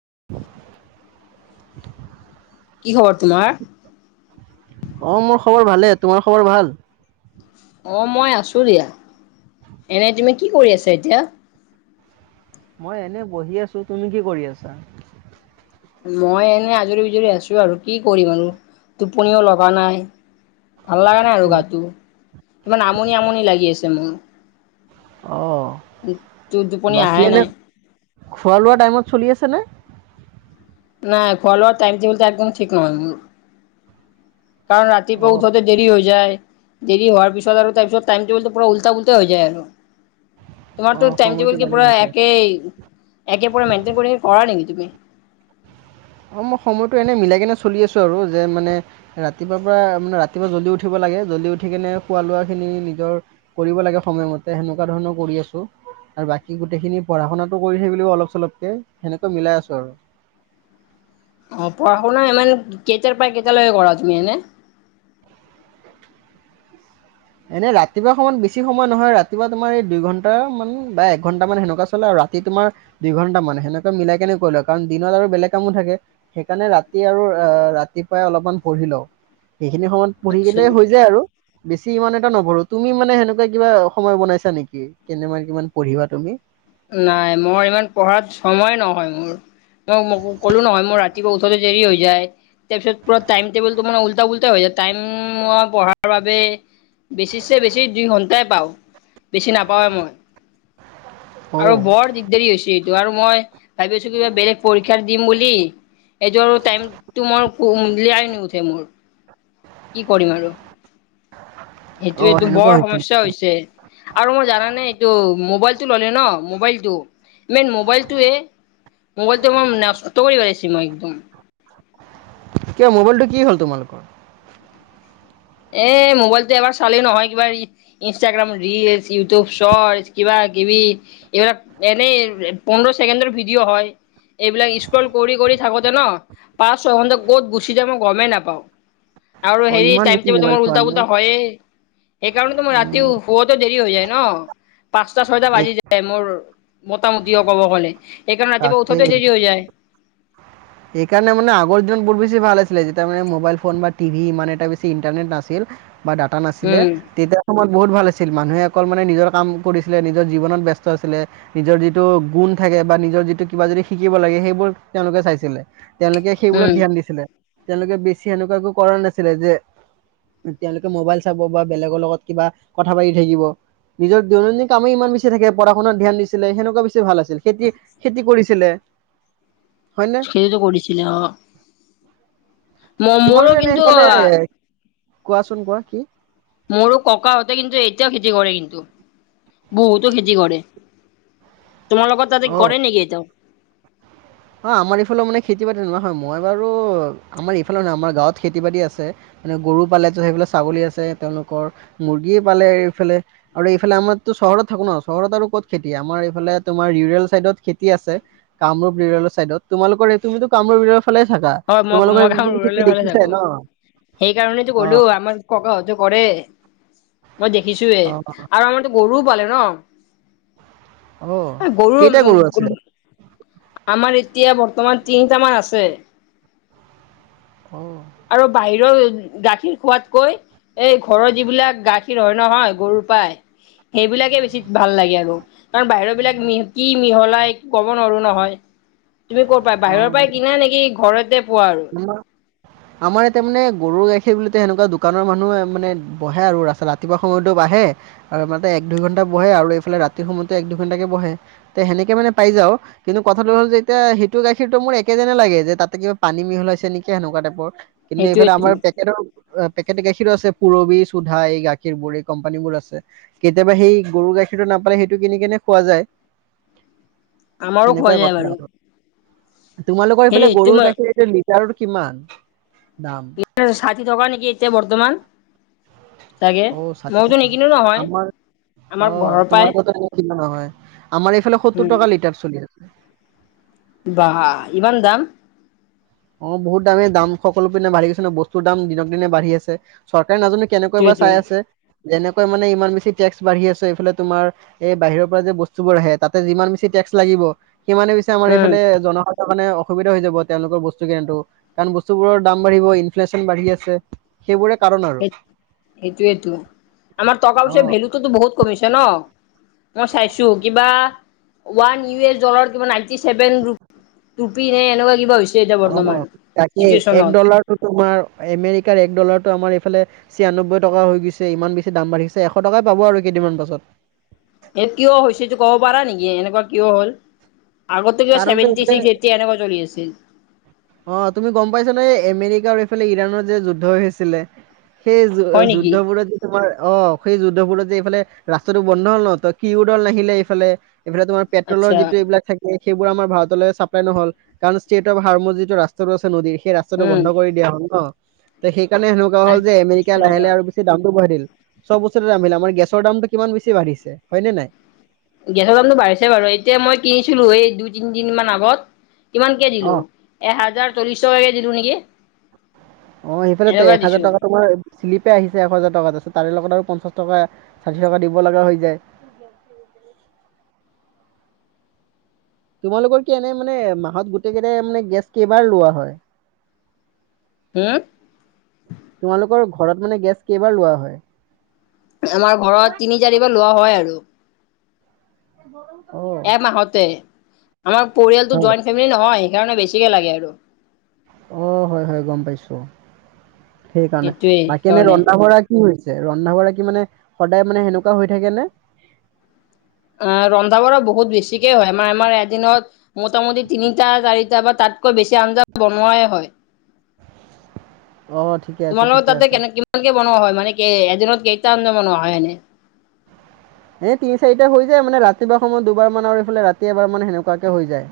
[inaudible] কি খবৰ তোমাৰ? অ মোৰ খবৰ ভালে, তোমাৰ খবৰ ভাল? অ মই আছো দিয়া, এনে তুমি কি কৰি আছা এতিয়া? মই এনে বহি আছো, তুমি কি কৰি আছা? মই এনেই আজৰি বিজৰি আছো আৰু কি কৰিম আৰু টোপনিও লগা নাই। ভাল লগা নাই আৰু গাটো ইমান আমনি আমনি লাগি আছে মোৰ। অহ তো টোপনি বাকী আহাই এনে নাই। খোৱা লোৱা টাইমত চলি আছেনে? নাই খোৱা লোৱা টাইম টেবুল একদম ঠিক নহয় মোৰ। কাৰণ ৰাতি পূৱা অ উঠোতে দেৰি হৈ যায়, দেৰি হোৱাৰ পিছত আৰু তাৰ পিছত টাইম টেবুলটো পুৰা উল্টা পুল্টা হৈ যায় আৰু। অ তোমাৰটো টাইম সময়টো টেবুল কি ভালে পুৰা গৈছে একেই একে পুৰা মেইন্টেইন কৰি কৰা নেকি তুমি? অ মই সময়টো এনে মিলাই কিনে চলি আছো আৰু যে মানে ৰাতিপুৱাৰ পৰা মানে ৰাতিপুৱা জলদি উঠিব লাগে জলদি উঠি কেনে খোৱা লোৱাখিনি নিজৰ কৰিব লাগে সময়মতে সেনেকুৱা ধৰণৰ কৰি আছো। আৰু বাকী গোটেইখিনি পঢ়া শুনাাটো কৰি থাকিব লাগিব অলপ চলপকে সেনেকে মিলাই আছো আৰু। আহ পঢ়া- শুনা ইমান কেইটাৰ পৰা কেইটালৈকে কৰা তুমি এনে? এনে ৰাতিপুৱা সময়ত বেছি সময় নহয় ৰাতিপুৱা তোমাৰ এই দুই ঘণ্টা মান বা একঘণ্টা মান সেনেকুৱা চলে আৰু ৰাতি তোমাৰ দুইঘন্টা মানে সেনেকে মিলাই কেনে কৰি লোৱা কাৰণ দিনত আৰু বেলেগ কামো থাকে সেইকাৰণে ৰাতি আৰু ৰাতিপুৱাই অলপমান পঢ়ি লওঁ সেইখিনি সময়ত পঢ়ি আচ্ছা কিনে হৈ যায় আৰু। বেছি ইমান এটা নপঢ়ো তুমি মানে সেনেকুৱা কিবা সময় বনাইছা নেকি কেনেবা কিমান পঢ়িবা তুমি নাই মই ইমান পঢ়াত সময় নহয় মোৰ। মই কলো নহয় মোৰ ৰাতিপুৱা উঠতে দেৰি হৈ যায়। তাৰ পিছত পুৰা টাইম টেবুলটো মানে ওল্টা পুল্টা হৈ যায় টাইম পঢ়াৰ বাবে বেছিছে বেছি দুই ঘন্টাই পাওঁ বেছি নাপাওৱে মই [unintelligible] আৰু বৰ দিগদাৰী হৈছে এইটো আৰু মই ভাবি আছো কিবা বেলেগ পৰীক্ষাৰ দিম বুলি এইযোৰ আৰু টাইম মই উলিয়াই নুঠে মোৰ। কি কৰিম আৰু অ সেইটোয়ে টো সেনেকুৱা বৰ হৈছিল সমস্যা হৈছে আৰু মই জানানে এইটো মোবাইল টো ললে ন মোবাইল টো মেইন মোবাইলটোৱে মোবাইলটোৱে মোৰ নষ্ট কৰি পেলাইছে মই একদম। কিয় মোবাইলটো কি হ'ল তোমালোকৰ? এ মোবাইলটো এবাৰ চালেই নহয় কিবা ইনষ্টাগ্ৰাম ৰিলচ ইউটিউব শৰ্ট কিবা এইবিলাক এনেই পোন্ধৰ ছেকেণ্ডৰ ভিডিঅ হয়। এইবিলাক স্ক্ৰল কৰি কৰি থাকোতে ন পাঁচ ছয়ঘণ্টা ক'ত গুচি যায় মই গমেই নাপাওঁ। আৰু অ হেৰি ইমান টাইম বেছি টেবুলটো মোবাইল মোৰ চোৱা উল্টা নে পুল্টা হয়ে সেইকাৰণে তো মই ৰাতি উম শুৱটো দেৰি হৈ যায় ন। পাঁচটা ছয়টা এক বাজি যায় মোৰ মোটামুটিও ক'ব গ'লে। সেইকাৰণে ৰাতিপোৱা উঠোতে দেৰি হৈ যায়। [unintelligible] এইকাৰণে মানে আগৰ দিনত বহুত বেছ ভাল আছিলে, যেতিয়া মানে মোবাইল ফোন বা টিভি ইমান এটা বেছি ইণ্টাৰনেট নাছিল। বা ডাটা নাছিলে উম তেতিয়া সময়ত বহুত ভাল আছিল। মানুহে অকল মানে নিজৰ কাম কৰিছিলে নিজৰ জীৱনত ব্যস্ত আছিলে, নিজৰ যিটো গুণ থাক- কে বা নিজৰ যিটো কিবা যদি শিকিব লাগে সেইবোৰ তেওঁলোকে চাইছিলে। তেওঁলোকে সেইবোৰত উম ধ্যান দিছিলে। তেওঁলোকে বেছি এনেকুৱা একো কৰা নাছিলে যে, তেওঁলোকে মোবাইল চাব বা বেলেগৰ লগত কিবা কথা পাতি থাকিব। নিজৰ দৈনন্দিন কামেই ইমান বেছি থাকে পঢ়া সুনাত ধ্যান দিছিলে। সেনেকুৱা বেছি ভাল আছিল, খেতি খেতি কৰিছিলে। হয়নে খেতিতো কৰিছিলে অ। ম মোৰো তোমালোকে এনেই কিন্তু সেইফালে কোৱাচোন কোৱা কি। মোৰো ককাহঁতে কিন্তু এতিয়াও খেতি কৰে কিন্তু। বহুতো খেতি কৰে। তোমাৰ লোকৰ তাতে অ', কৰে নেকি এতিয়াও? অ আমাৰ ইফালেও মানে খেতি বাতি নহোৱা হয়। মই বাৰু আমাৰ ইফালে নহয় আমাৰ গাঁৱত খেতি বাতি আছে। মান গৰু পালে সেইফিলে ছাগলী আছে, তেওঁলোকৰ মুৰ্গীয়ে পালে এইফালে আৰু এইফালে আমাৰতো চহৰত থাকো ন, চহৰত আৰু ক'ত খেতি, আমাৰ এইফালে তোমাৰ ৰুৰেল চাইডত খেতি আছে। কামৰূপ ৰুৰেল চাইডত। তোমালোকৰ এই তুমিতো কামৰূ বিলৰ ফালে থাকা, হয় মই মই তোমালোকৰ গাঁও ৰুৰেলৰ খেতি ফালে দেখিছাই থাকো। ন? সেইকাৰণেতো কলো অ', আমাৰ ককাহতে কৰে। মই দেখিছোয়ে অ', আৰু আমাৰতো গৰুও পালে ন। অ', গৰু কেইটা আছে? আমাৰ এতিয়া বৰ্তমান তিনিটামান আছে। অ', আৰু বাহিৰৰ গাখীৰ খোৱাতকৈ এই ঘৰৰ যিবিলাক গাখীৰ হয় নহয় গৰু পাই সেইবিলাকে বেছি ভাল লাগে আৰু। কাৰণ বাহিৰৰ বিলাক মিহ কি মিহলাই ক'ব নোৱাৰো নহয়। তুমি ক'ত পাই বাহিৰৰ পৰাই কিনা নেকি ঘৰতে পোৱা? আৰু উ [unintelligible] আমাৰ এতিয়া মানে গৰু গাখীৰ বুলিতে সেনেকুৱা দোকানৰ মানুহে মানে বহে আৰু, ৰাস্তা ৰাতিপুৱা সময়তো বহে আৰু এক দুই ঘন্টা বহে আৰু এইফালে ৰাতি সময়তে এক দুই ঘন্টাকে বহে, তে সেনেকে মানে পাই যায়। যাও কিন্তু কথাটো হ'ল যে এতিয়া সেইটো গাখীৰতটো মোৰ একে যেনে লাগে। যে তাতে কিবা পানী মিহলাইছে নেকি সেনেকুৱা টাইপৰ। কিন্তু এইফালে সেইটোৱেটো আমাৰ পেকেটৰ অ পেকেট গাখীৰো আছে পুৰবি, চোধা, এই গাখীৰবোৰ এই কোম্পানী বোৰ আছে। কেতিয়াবা সেই গৰু গাখীৰটো নাপালে সেইটো কিনি কেনে খোৱা যায়। আমাৰো খোৱা সেনেকুৱাই যায় কথা বাৰু। আৰু তোমালোকৰ হেৰি এইফালে গৰুৰ গাখীৰ এইটো লিটাৰটো কিমান? দাম ষাঠী টকা নেকি এতিয়া বৰ্তমান। চাগে অ ষাঠি মইতো টকা নিকিনো নহয় আমাৰ আমাৰ অ ঘৰৰ পৰাই তোমালোকৰনো কিমান হয়। আমাৰ এইফালে সত্তৰ উম টকা লিটাৰ চলি আছে। বা ইমান দাম। অ বহুত দামেই দাম সকলো পিনে বাঢ়ি গৈছে ন বস্তুৰ দাম দিনক দিনে বাঢ়ি আছে। চৰ কাৰে নাজানো কেনেকৈ বা সেইটোৱেটো চাই আছে। যেনেকৈ মানে ইমান বেছি টেক্স বাঢ়ি আছে, এইফালে তোমাৰ এই বাহিৰৰ পৰা যে বস্তু বোৰ আহে তাতে যিমান বেছি টেক্স লাগিব সিমানে পিছে আমাৰ উম এইফালে জনসাধাৰণ মানে অসুবিধা হৈ যাব তেওঁলোকৰ বস্তু কাৰণ বস্তুবোৰৰ দাম বাঢ়িব, ইনফ্লেচন বাঢ়ি আছে। সেইবোৰে কাৰণ আৰু সেইটোৱেটো আমাৰ টকা পইচাৰ অ'। ভেলুটোতো বহুত কমিছে ন? মই চাইছো কিবা ওৱান ইউ এছ ডলাৰ কিবা নাইনটি ছেভেন ৰু পি নে এনেকোৱা কিবা হৈছে এতিয়া অ বৰ্তমান তাকেই এক চিটুৱেশ্যনত ডলাৰটো তোমাৰ আমেৰিকাৰ এক ডলাৰটো আমাৰ এইফালে ছিয়াননব্বৈ টকা হৈ গৈছে ইমান বেছি দাম বাঢ়িছে এশ টকাই পাব আৰু কেইদিনমান পাছত এ কিয় হৈছেটো কব পাৰা নেকি এনেকোৱা কিয় হ'ল আগতে কিবা কাৰণটো ছেভেনটি এইফালে চিক্স এইটটি এনেকোৱা চলি আছিল অ তুমি গম পাইছা নে এই আমেৰিকা আৰু এইফালে ইৰাণত যে যুদ্ধ হৈছিলে সেই হয় যুদ্ধ নেকি? বোৰত যে তোমাৰ অ সেই যুদ্ধবোৰত যে এইফালে ৰাস্তাটো বন্ধ হল ন ত কিউ দল নাহিলে এইফালে এইফালে তোমাৰ পেট্ৰ'লৰ আচ্ছা যিটো এইবিলাক থা কিলে সেইবোৰ আমাৰ ভাৰতলৈ চাপ্লাই নহল কাৰণ ষ্টেট অফ হাৰৰ যিটো ৰাস্তাটো আছে নদী ই ৰাস্তাটো উম বন্ধ কৰি দিয়া হ'ল ন ত সেই কাৰণে সেনেকোৱা হ'ল যে এমেৰিকা আচ্ছা লাহ লাহে আৰু বেছি দামটো বঢ়াই দিল চব বস্তুৰে দাম আহিলে আমাৰ গেছৰ দামটো কিমান বেছি বাঢ়িছে হয় নে নাই গেছৰ দামটো বাঢ়িছে বাৰু এতিয়া মই কিনিছিলো এই দুই তিনিদিন মান আগত কিমানকে অ দিলো এহাজাৰ চল্লিশ টকাকে দিলো নেকি অ সেইফালে ত এনেকুৱা একহাজাৰ দিছো টকা তোমাৰ শ্লিপে আহিছে একহাজাৰ টকাত দেছোন তাৰে লগত আৰু পঞ্চাছ টকা ষাঠি টকা দিব লগা হৈ যায় [inaudible] তোমালোকৰ কি এনে মানে মাহত গোটেই কেইটাই মানে গেছ কেইবাৰ লোৱা হয় হম তোমালোকৰ ঘৰত মানে গেছ কেইবাৰ লোৱা হয় আমাৰ ঘৰত তিনি চাৰিবাৰ লোৱা হয় আৰু [unintelligible] এমাহতে আমাৰ পৰিয়ালটো হয়। জইণ্ট ফেমিলি নহয় সেইকাৰণে বেছিকে লাগে আৰু অ হয় হয় গম পাইছো সেইকাৰণে সেইটোৱে বাকী এনে সেইকাৰণে ৰন্ধা বঢ়া কি হৈছে ৰন্ধা বৰা কি মানে সদায় মানে সেনেকোৱা হৈ থাকে নে অ ৰন্ধা বঢ়া বহুত বেছিকে হয় আমাৰ আমাৰ এদিনত মোটামুটি তিনিটা চাৰি টা বা তাতকৈ বেছি আঞ্জা বনোৱাই হয় অ', ঠিকে আছে, তোমালোকৰ ঠিকে তাতে আছে। কেনে কিমান ক বনোৱা হয় মানে এদিনত কেইটা আঞ্জা বনোৱা হয় এনে এ তিনি চাৰিটা হৈ যায় মানে ৰাতিপুৱা সময়ত দুবাৰ মান আৰু এইফালে ৰাতি এবাৰ মান সেনেকোৱাকে হৈ যায়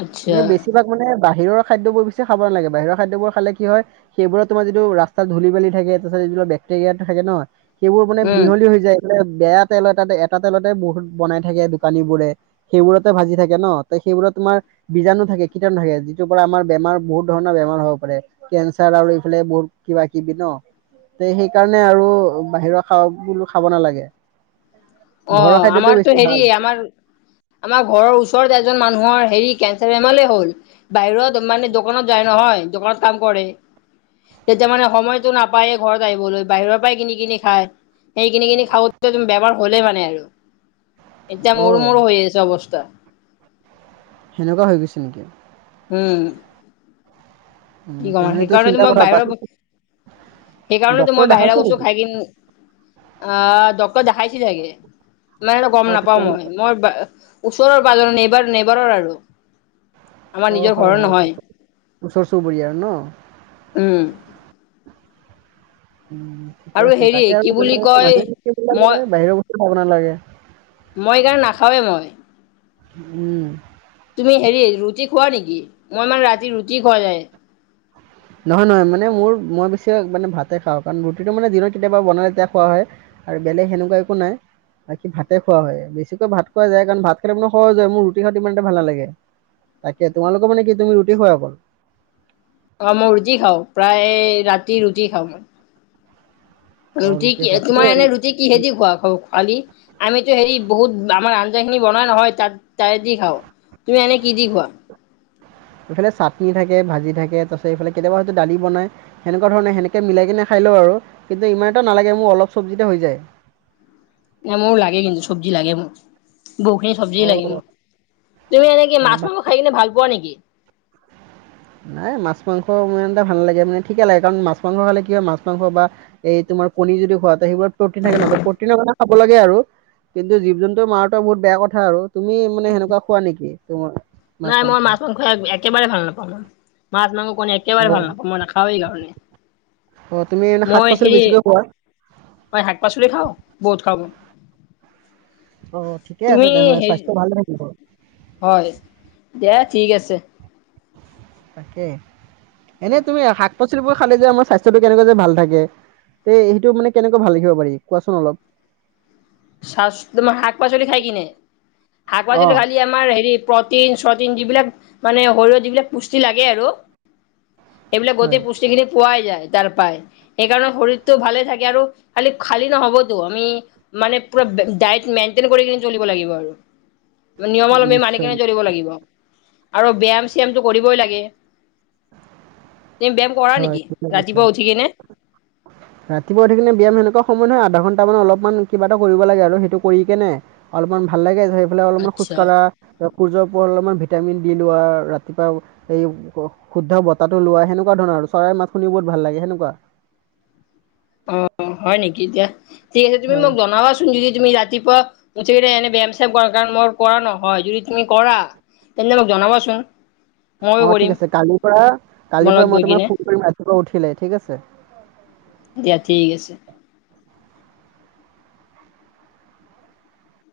আচ্ছা কিন্তু বেছিভাগ মানে বাহিৰৰ খাদ্যবোৰ পিছে খাব নালাগে বাহিৰৰ খাদ্যবোৰ খালে কি হয় সেইবোৰত তোমাৰ যিটো ৰাস্তাত ধূলি বালি থাকে তাৰপাছত যিবিলাক বেক্টেৰিয়াটো থাকে ন সেইবোৰ মানে উম মিহলি হৈ যায় মানে বেয়া তেল এটা এটা তেলতে বহুত বনাই থাকে দোকানী বোৰে সেইবোৰতে ভাজি থাকে ন তে সেইবোৰত তোমাৰ বীজাণু থাকে কীটাণু থাকে যিটো পৰা আমাৰ বেমাৰ বহুত ধৰণৰ বেমাৰ হ'ব পাৰে কেঞ্চাৰ আৰু এইফালে বহুত কিবা কিবি ন তে সেইকাৰণে আৰু বাহিৰৰ খোৱাবোৰ খাব নালাগে অ ঘৰৰ খাদ্যটোৱে আমাৰতো বেছি হেৰি ভাল আমাৰ আমাৰ ঘৰৰ ওচৰত এজন মানুহৰ হেৰি কেঞ্চাৰ বেমাৰলে হ'ল বাহিৰত মানে দোকানত যায় নহয় দোকানত কাম কৰে। তেতিয়া মানে সময়তটো নাপায়েই ঘৰত আহিবলৈ বাহিৰৰ পৰাই কিনি কিনি খায়। সেই কিনি কিনি খাওঁ তুম বেমাৰ হ'লেই মানে আৰু এতিয়া অ মোৰো মূোৰো হৈ আছে অৱস্থা সেনেকুৱা হৈ গৈছে নেকি হম উম কি কম তেনেহলেতো সেইকাৰণ চিন্তা মই কৰা বাহিৰৰ সেইকাৰণেতো ডক্তৰ মই বাহিৰা দেখাইছে নেকি [unintelligible] খাই কিন। আহ ডক্তৰ দেখাইছিলগে নাই গম অ নাপাও তেতিয়া মই মানে মই ওচৰৰ প নেবাৰ নেবাৰৰ আৰু আমাৰ অ নিজৰ হয় ঘৰৰ হয় নহয় ওচৰ চুবুৰীয়া। ন উম উ ঠিকে আৰু আছে হেৰি তাকে কি আৰু বুলি কয় মই মানুহোগে বাহিৰৰ বস্তু খাব নালাগে মই এই কাৰণে নাখাওঁৱেই মই। উম। তুমি হেৰি ৰুটি খোৱা নেকি? মই মানে ৰাতি ৰুটি খুৱোৱা নাই। নহয়, নহয় মানে মোৰ মই বেছি মানে ভাতে খাওঁ। কাৰণ, ৰুটিটো মানে দিনত কেতিয়াবা বনালে তেতিয়া খোৱা হয়। আৰু বেলেগ সেনেকুৱা একো নাই। বাকী ভাতে খোৱা হয়। বেছিকৈ ভাত খোৱা যায় কাৰণ, ভাত খালে মানোৰ সহজ হয় মোৰ ৰুটি খাওঁ ইমানটা ভাল লাগে। তাকে তোমালোকৰ মানে কি তুমি ৰুটি খোৱা অকল। অ, মই ৰুটি খাওঁ প্ৰায় ৰাতি ৰুটি খাওঁ মই। অ ৰুটি কি খোৱা তোমাৰ এনে ৰুটি কিহেদি খোৱা খোৱালি আমিতো হেৰি বহুত আমাৰ আন খিনি বনাই নহয় তাত তাৰে দি খাও। তুমি এনে কি দি খোৱা? [unintelligible] এইফালে চাটনি থাকে ভাজি থাকে তপিছত এইফালে কেতিয়াবা হয়ত দালিনাই সেনেকুৱা ধৰণেনেকে মিলাইনে খাই লওঁ। কিন্তু, ইমান এটা নালাগে মোৰ অলপ চব্জিতে হৈ যায়। ন, মোৰ লাগে কিন্তু চব্জি লাগে মোৰ। বহুখিনি চব্জি অ', লাগিবোৰ তুমি এনেকে অ', মাছ বা মাংস খাই কিনে ভাল পোৱা নেকি? নাই মাছ মাংসে এটা ভাল লাগে। মানে ঠিকে লাগে কাৰণ মাছ মাংস খালে কি হয়, মাছ মাংস বা এই আমাৰ কণ যদি খোৱা সেইবোৰত প্ৰটিন থাকে নহ প্ৰটিনৰ কাৰণে খাব লাগে আৰু। কিন্তু, জীৱ-জন্তু মাৰো বহুত বেয়া কথা আৰু। তুমি মানে সেনেকুৱা খোৱা নেকি তোমাৰ? মাছ নাই মাংস? মই মাছ-মাংস একেবাৰে ভাল নাপাওঁ। মাছ- মাংস মনে একেবাৰে ভাল অ', নাপাওঁ মান নাখাওঁই গাহৰি। অ', তুমি মানে শাক মই পাচলি হেৰি বেছিকৈ খোৱা? মই শাক-পাচলি খাওঁ বহুত খাওঁ মই। অ, ঠিকে আছে তুমি তেনেহলে হেৰি স্বাস্থ্য ভালে থাকিব। হয়, দে ঠিক আছে। তাকে এনেই তুমি শাক-পাচলিবোৰ খালে যে আমাৰ স্বাস্থ্যতো কেনেকুৱা যে ভাল থাকে। তে সেইটো মানে কেনেকুৱা ভাল লখিব পাৰি, কোৱাচোন অলপ? চ তোমাৰ শাক-পাচলি খাই কিনে শাক-পাচলি অ', খালি আমাৰ হেৰি প্ৰটিন-চটিন যিবিলাক মানে শৰীৰত যিবিলাক পুষ্টি লাগে আৰু এইবিলাক গতি হয় পুষ্টিখিনি পোৱাই যায়। তাৰ পাই সেইকাৰণে শৰীৰতটো ভালে থাকে, আৰু খালি খালী নহবতো আমি মানে পুৰা দাইট মেইনটেইন কৰি চলিব লাগিব আৰু। নিয়মাৱমী মানি নিশ্চয় কিনে চলিব লাগিব। আৰু ব্যায়াম চয়ামতটো কৰিবই লাগে। তুমি ব্যায়াম কৰা হয় নেকি ৰাতিপুৱা উঠি কিনে ৰাতিপুৱা উথিকনে ব্যয়ায়াম সেনেকুৱা সময় নহয় আধা ঘন্টা মান অলপমান কিবা এটা কৰিব লাগে আৰু সেইটো কৰি কে নাই অলপমান ভাল লাগে। ফালে অলপমান খোজ আচ্ছা কঢ়া সূৰ্যৰ পোহৰত অলপমান ভিটামিন দি লোৱা। ৰাতিপুৱা এই শুদ্ধ বতাহটো লোৱা সেনেকা তেনেকুৱা ধৰণৰ আৰু চৰাইৰ মাত শুনিও বহুত ভাল লাগে সেনেকুৱা। অ', হয় নেকি এতিয়া? ঠিক আছে। তুমি হয় মোক জনাবাচোন যদি তুমি ৰাতিপুৱা মুঠেই এনে ব্যায়াম চাম কৰা কাৰণ মই কৰা নহয়। যদি তুমি কৰা তেন্তে মোক জনাবাচোন? ময়ো অ', ঠিক কৰিম আছে কালিৰ পৰা তোমাৰ কালিৰ পৰা লগত মই গৈ তোমাক কিনে ফোন কৰিম ৰাতিপুৱা উঠিলে, ঠিক আছে। দিয়া ঠিক আছে।